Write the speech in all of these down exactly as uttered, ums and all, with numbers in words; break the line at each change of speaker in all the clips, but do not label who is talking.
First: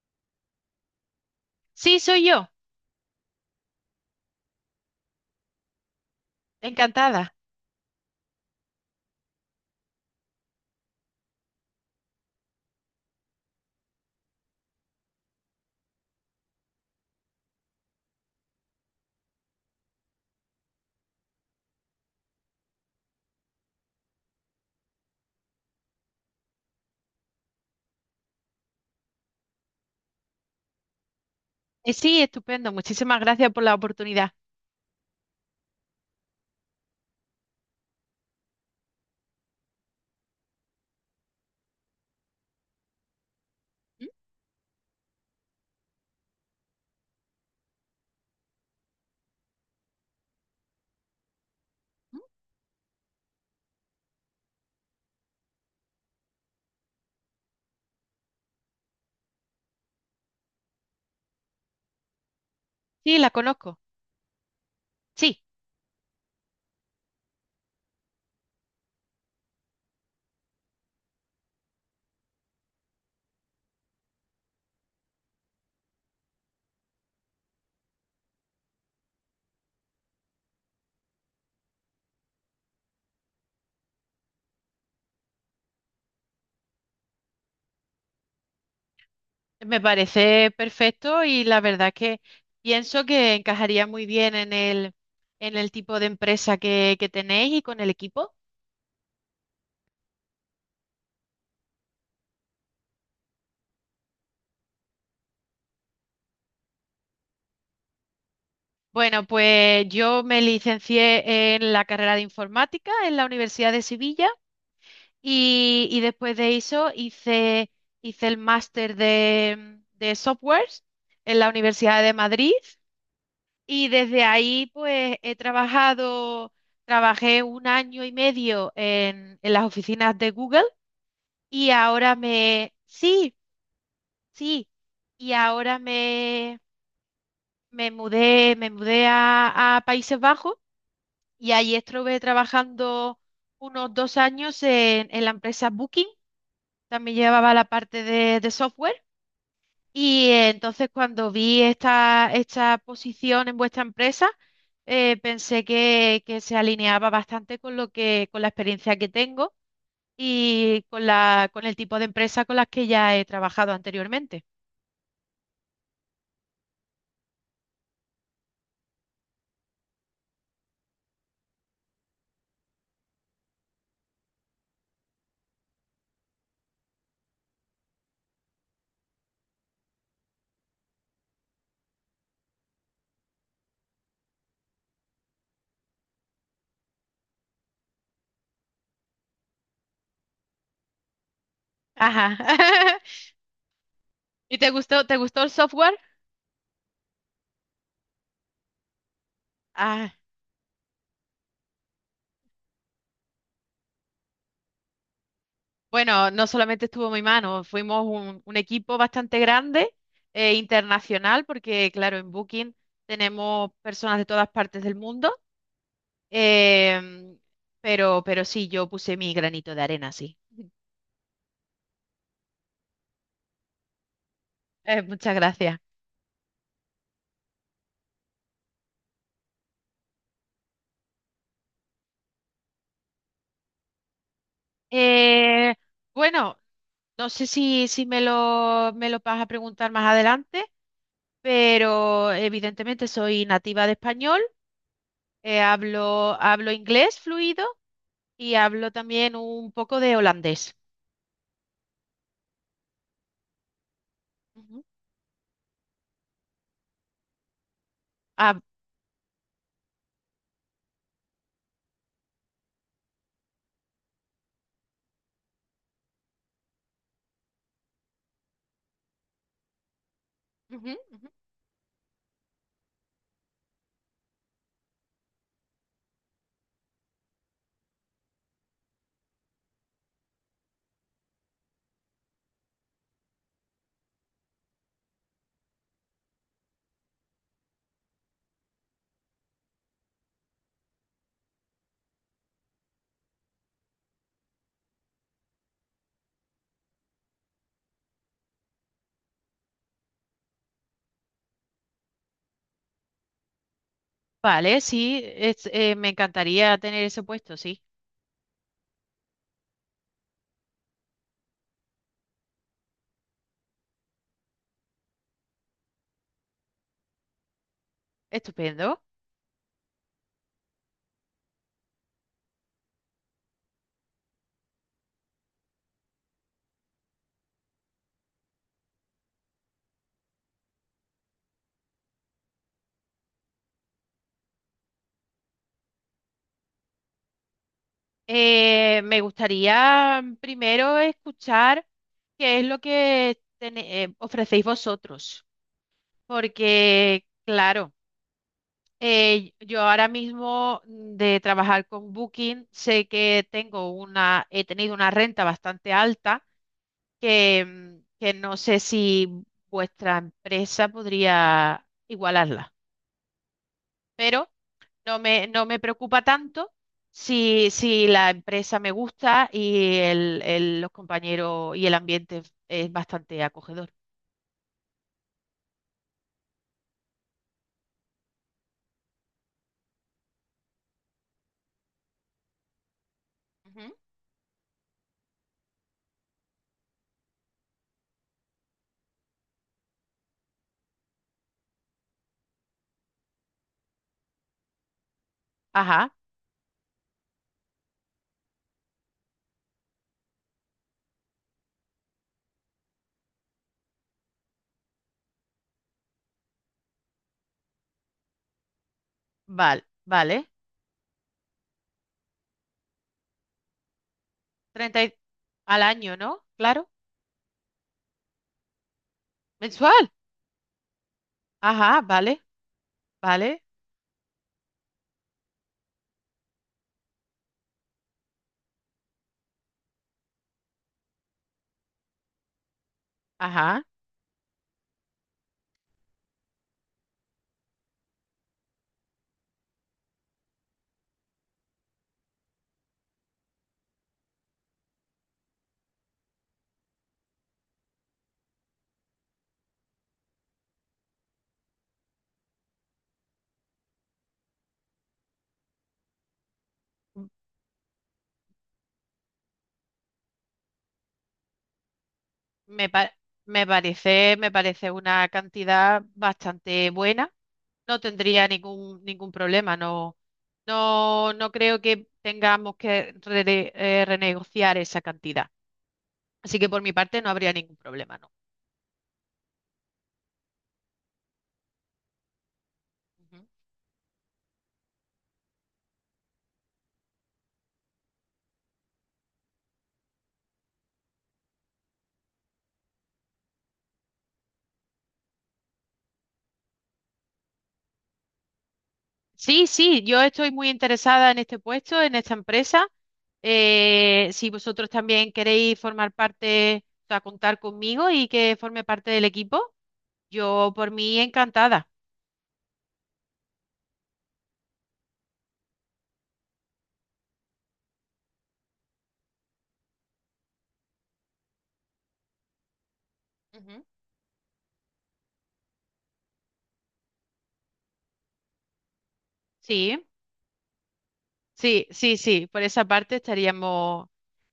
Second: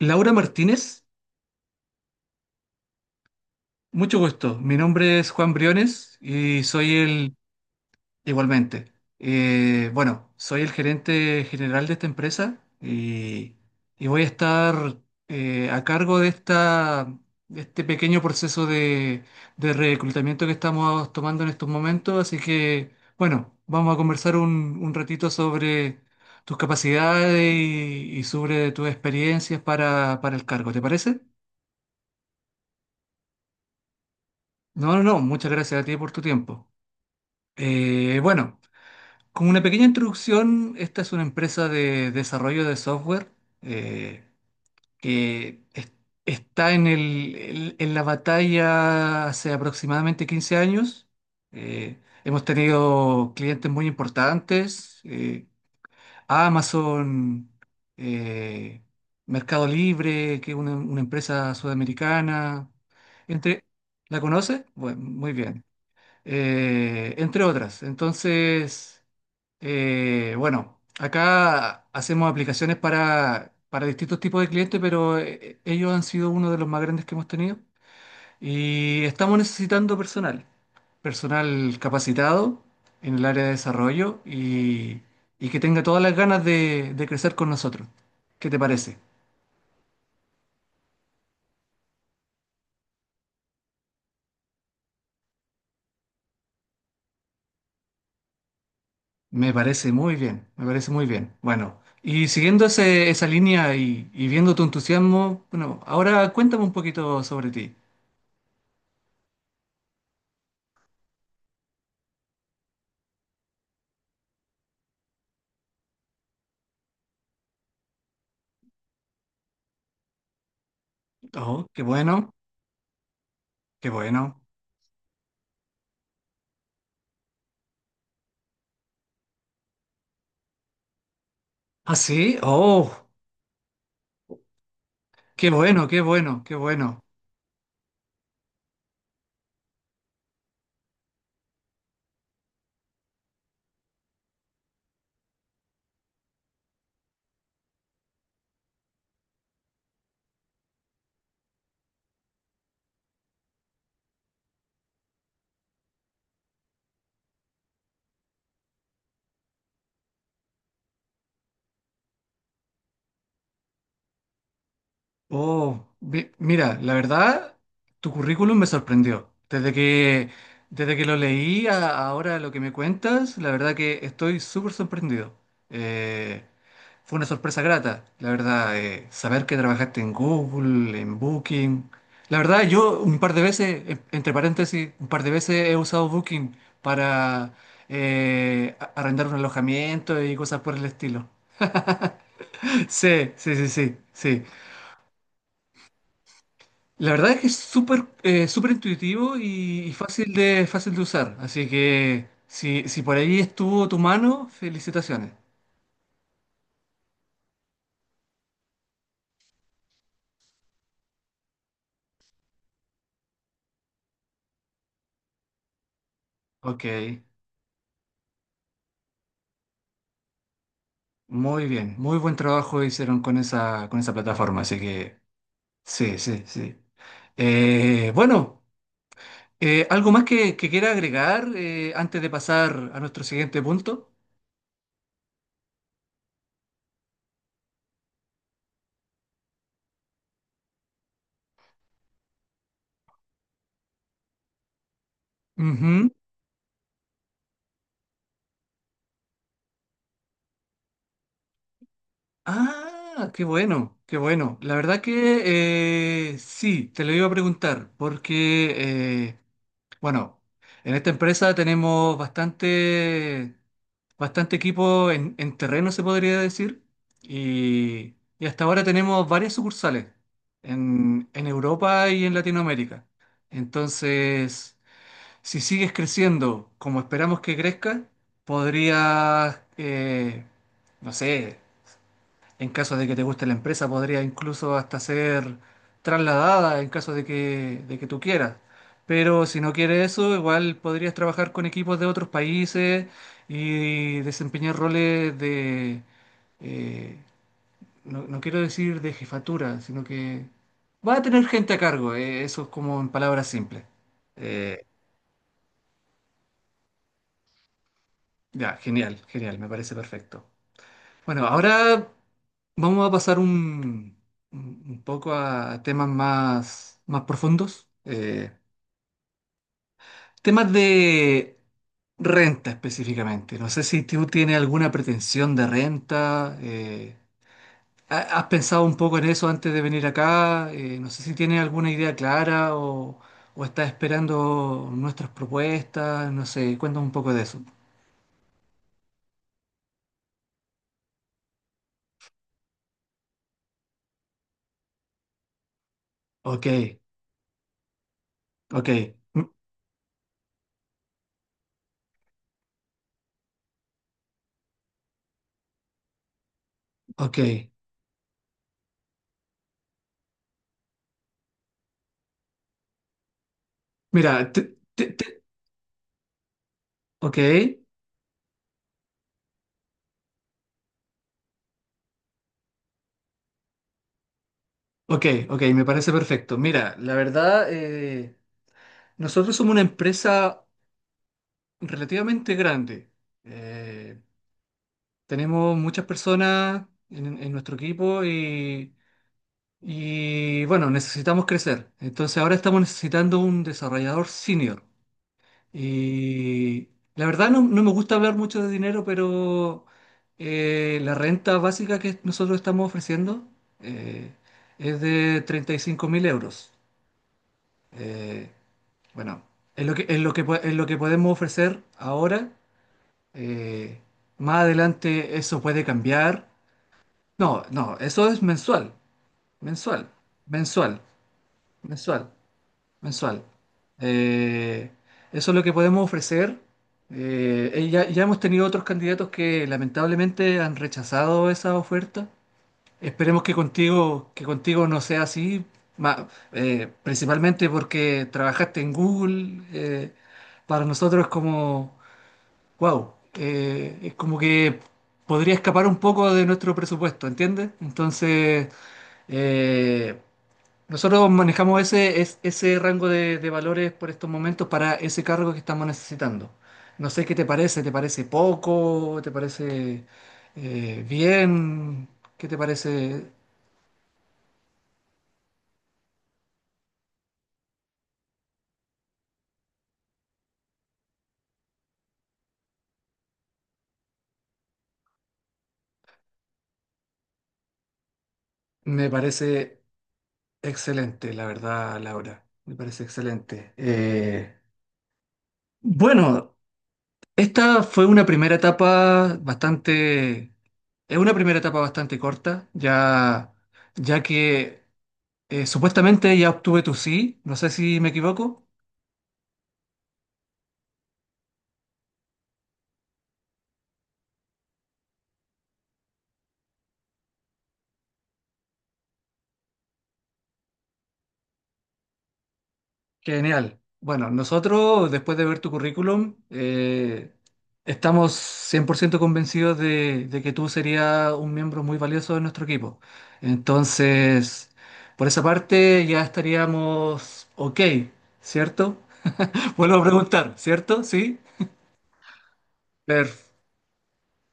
Laura Martínez,
Sí, soy yo.
mucho gusto. Mi nombre es Juan Briones. Y soy
Encantada.
el, igualmente. Eh, bueno, soy el gerente general de esta empresa y, y voy a estar eh, a cargo de esta, de este pequeño proceso de, de reclutamiento que estamos tomando en estos momentos. Así que, bueno, vamos a conversar un, un ratito sobre tus capacidades y, y sobre tus experiencias para, para el cargo. ¿Te parece?
Eh, sí, estupendo. Muchísimas gracias por la oportunidad.
No, no, no, muchas gracias a ti por tu tiempo. Eh, bueno, como una pequeña introducción, esta es una empresa de desarrollo de software.
¿Mm?
Eh, que es- está en el- el- En la batalla hace aproximadamente quince años. Eh, Hemos tenido clientes muy importantes: eh, Amazon, eh, Mercado Libre, que es una, una empresa sudamericana.
Sí, la
Entre,
conozco.
¿La conoces? Bueno, muy
Sí,
bien. Eh, entre otras. Entonces, eh, bueno, acá hacemos aplicaciones para, para distintos tipos de clientes, pero eh, ellos han sido uno de los más grandes que hemos tenido y estamos necesitando personal, personal capacitado en el área de desarrollo y, y que tenga todas las ganas de, de crecer con nosotros. ¿Qué te parece?
me parece perfecto y la verdad que pienso que encajaría muy bien en el, en el tipo de empresa que, que tenéis y con el equipo.
Me parece muy bien, me parece muy bien. Bueno, y siguiendo ese- esa línea y, y viendo tu entusiasmo, bueno, ahora cuéntame un poquito sobre ti.
Bueno, pues yo me licencié en la carrera de informática en la Universidad de Sevilla y, y después de eso hice, hice el máster de, de softwares en la
Oh, qué
Universidad de
bueno,
Madrid. Y
qué
desde
bueno.
ahí, pues he trabajado, trabajé un año y medio en, en las oficinas de Google y
¿Ah,
ahora
sí?
me,
Oh,
sí, sí, y
qué
ahora
bueno, qué bueno, qué
me,
bueno.
me mudé, me mudé a, a Países Bajos y ahí estuve trabajando unos dos años en, en la empresa Booking, también llevaba la parte de de software. Y eh, entonces cuando vi esta, esta posición en vuestra empresa, eh, pensé que, que se alineaba bastante con lo que, con la experiencia que tengo y con la, con el tipo de empresa con las que ya he trabajado anteriormente.
Oh, mi- mira, la verdad, tu currículum me sorprendió. Desde que, desde que lo leí a ahora lo que me cuentas, la verdad que estoy súper sorprendido. Eh, Fue una sorpresa grata, la verdad, eh, saber que trabajaste en Google, en Booking. La verdad, yo un par de veces, en- entre paréntesis, un par de veces he usado Booking para eh, a- arrendar un alojamiento y cosas por el estilo.
Ajá.
Sí, sí, sí, sí, sí.
¿Y te gustó, te gustó el software?
La verdad es que es súper eh, súper intuitivo y, y
Ah,
fácil de, fácil de usar. Así que si, si por ahí estuvo tu mano, felicitaciones.
bueno, no solamente estuvo en mi mano, fuimos un, un equipo bastante grande, eh, internacional, porque claro, en Booking tenemos personas de todas partes del mundo.
Ok,
Em, pero, pero sí, yo puse mi granito de arena, sí.
muy bien, muy buen trabajo hicieron con esa, con esa plataforma, así
Eh,
que
muchas gracias.
sí, sí, sí. Eh, bueno, eh, ¿algo más que, que quiera agregar eh, antes de pasar a nuestro siguiente punto?
Eh, bueno, no sé si, si me lo, me lo vas a preguntar más adelante, pero evidentemente soy nativa de español, eh,
Ujú.
hablo, hablo inglés fluido y hablo también un poco de holandés.
Ah, qué bueno, qué bueno. La
Ujú.
verdad que eh, sí, te lo iba a preguntar,
Ah,
porque eh, bueno, en esta empresa tenemos bastante, bastante equipo en, en terreno, se podría decir, y, y hasta ahora tenemos varias sucursales
ujú,
en,
ujú.
en Europa y en Latinoamérica. Entonces, si sigues creciendo como esperamos que crezca, podrías, eh, no sé. En caso de que te guste la empresa, podría incluso hasta ser trasladada en caso de que, de que tú quieras. Pero si no quieres eso, igual podrías trabajar con equipos de otros países y desempeñar roles de, eh, no, no quiero decir de jefatura, sino que va a tener gente a cargo. Eh, eso es como en palabras simples.
Vale,
Eh,
sí, es- eh, me encantaría tener ese puesto, sí.
ya, genial, genial, me parece perfecto. Bueno, ahora vamos a pasar un, un- un poco a temas más, más profundos. Eh,
Estupendo.
temas de renta específicamente. No sé si tú tienes alguna pretensión de renta. Eh, ha- ¿has pensado un poco en eso antes de venir acá? Eh, no sé si tienes alguna idea clara o, o estás esperando nuestras propuestas. No sé, cuéntame un poco de eso.
Eh, me gustaría primero escuchar qué es lo que tene- eh, ofrecéis vosotros,
Ok,
porque claro,
ok, mm,
eh, yo ahora mismo mm, de trabajar con Booking sé que tengo una, he tenido una renta bastante alta
ok.
que, mm, que no sé si vuestra empresa podría igualarla, pero
Mira, te, te-
no
te-
me, no me preocupa tanto
ok.
si, si la empresa me gusta y el, el- los compañeros y el ambiente es es bastante acogedor.
Ok, ok, me parece perfecto. Mira, la verdad, eh, nosotros somos una empresa relativamente grande.
Ujú.
Eh, Tenemos muchas personas en, en nuestro equipo y, y, bueno, necesitamos crecer. Entonces ahora estamos necesitando un desarrollador senior.
Ajá,
Y la verdad no, no me gusta hablar mucho de dinero, pero eh, la renta básica que nosotros estamos ofreciendo eh, es de treinta y cinco mil euros. Eh, Bueno,
vale,
es lo que, es lo que,
vale.
po- es lo que podemos ofrecer ahora. eh, Más
Treinta y-
adelante eso
al
puede
año, ¿no?
cambiar.
Claro.
No, no, eso es mensual, mensual,
Mensual.
mensual,
Ajá,
mensual,
vale,
mensual.
vale.
Eh, Eso es lo que podemos ofrecer. Eh, eh, ya, ya hemos tenido otros candidatos que lamentablemente han rechazado esa oferta. Esperemos que
Ajá.
contigo, que contigo no sea así. ma- eh, Principalmente porque trabajaste en Google. Eh, para nosotros es como «wow». Eh, es como que podría escapar un poco de nuestro presupuesto, ¿entiendes? Entonces, eh, nosotros manejamos ese, es- ese rango de, de valores por estos momentos para ese cargo que estamos necesitando. No sé qué te parece, ¿te parece poco? ¿Te parece eh, bien? ¿Qué te
Me, pa-
parece?
me parece, me parece una cantidad bastante buena. No tendría ningún, ningún problema. No, no, no creo que tengamos que rene- eh, renegociar esa cantidad. Así que por mi parte no habría ningún problema, ¿no?
Me parece excelente, la verdad, Laura. Me parece
Ujú.
excelente. Eh, bueno, esta fue una primera etapa bastante, es una primera etapa bastante corta, ya, ya que eh, supuestamente ya obtuve tu sí, no sé si me equivoco.
Sí, sí, yo estoy muy interesada en este puesto, en esta empresa. Eh, si vosotros también queréis formar parte, o sea, contar conmigo y que forme parte del equipo, yo por mí encantada.
Genial. Bueno, nosotros, después de ver tu currículum, eh, estamos cien por ciento convencidos de, de que tú serías un miembro muy valioso de nuestro equipo.
Ujú.
Entonces, por esa parte ya estaríamos ok, ¿cierto? Vuelvo a
Sí.
preguntar, ¿cierto? Sí.
Sí, sí, sí, por esa parte
Per-
estaríamos...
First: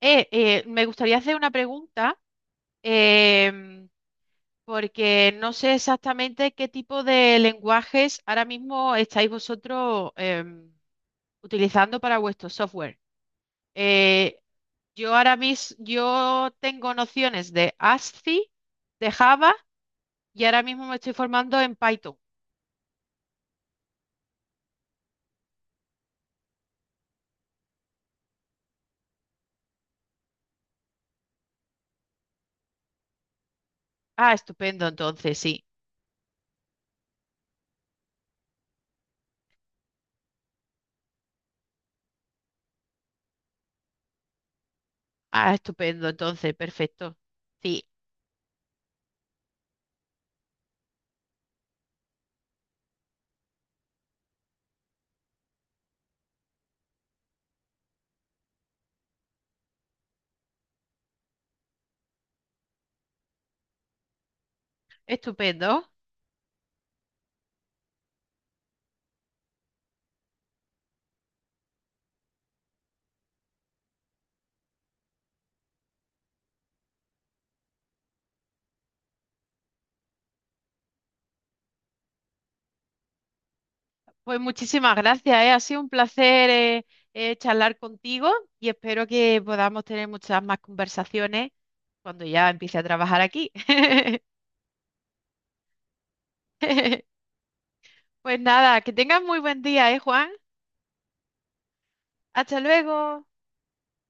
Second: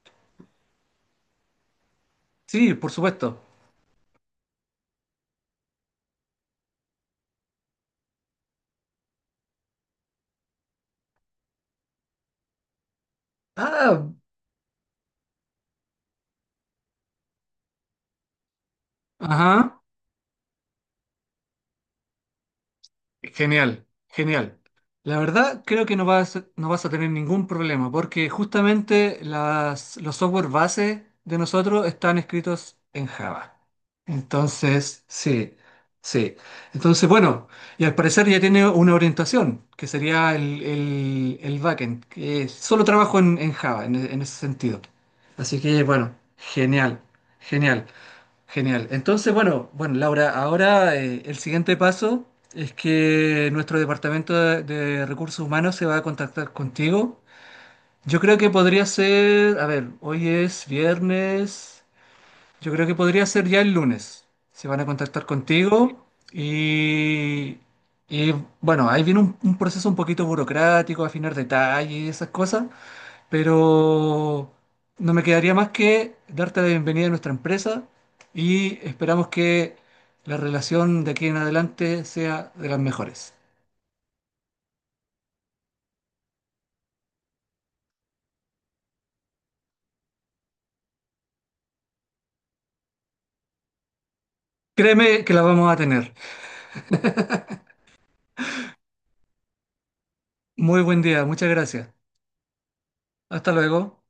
Eh, eh, me gustaría hacer una pregunta,
sí, por supuesto.
em, porque no sé exactamente qué tipo de lenguajes ahora mismo estáis vosotros em, utilizando para vuestro software.
Ah,
Eh, yo ahora mismo, yo tengo nociones de ASCII, de Java,
ajá.
y ahora mismo me estoy formando en Python.
Genial, genial. La verdad, creo que no vas, no vas a tener ningún problema, porque justamente las, los software base de nosotros están escritos en Java.
Ah, estupendo,
Entonces,
entonces,
sí,
sí.
sí. Entonces, bueno, y al parecer ya tiene una orientación, que sería el, el, el backend, que solo trabajo en, en Java, en, en ese sentido.
Ah,
Así que,
estupendo,
bueno,
entonces,
genial,
perfecto. Sí,
genial. Genial. Entonces, bueno, bueno, Laura, ahora eh, el siguiente paso es que nuestro departamento de, de recursos humanos se va a contactar contigo. Yo creo que podría ser, a ver, hoy es viernes, yo creo que podría ser ya el lunes. Se van a contactar
estupendo.
contigo y, y, bueno, ahí viene un, un proceso un poquito burocrático, afinar detalles y esas cosas, pero no me quedaría más que darte la bienvenida a nuestra empresa y esperamos que la relación de aquí en adelante sea de las mejores.
Pues muchísimas gracias, ¿eh? Ha sido un placer eh, eh, charlar contigo y espero que podamos tener muchas más conversaciones cuando ya empiece a trabajar aquí.
Créeme que la vamos a tener.
Pues nada, que tengas muy buen día, ¿eh, Juan?
Muy buen día, muchas gracias.
Hasta luego.
Hasta luego.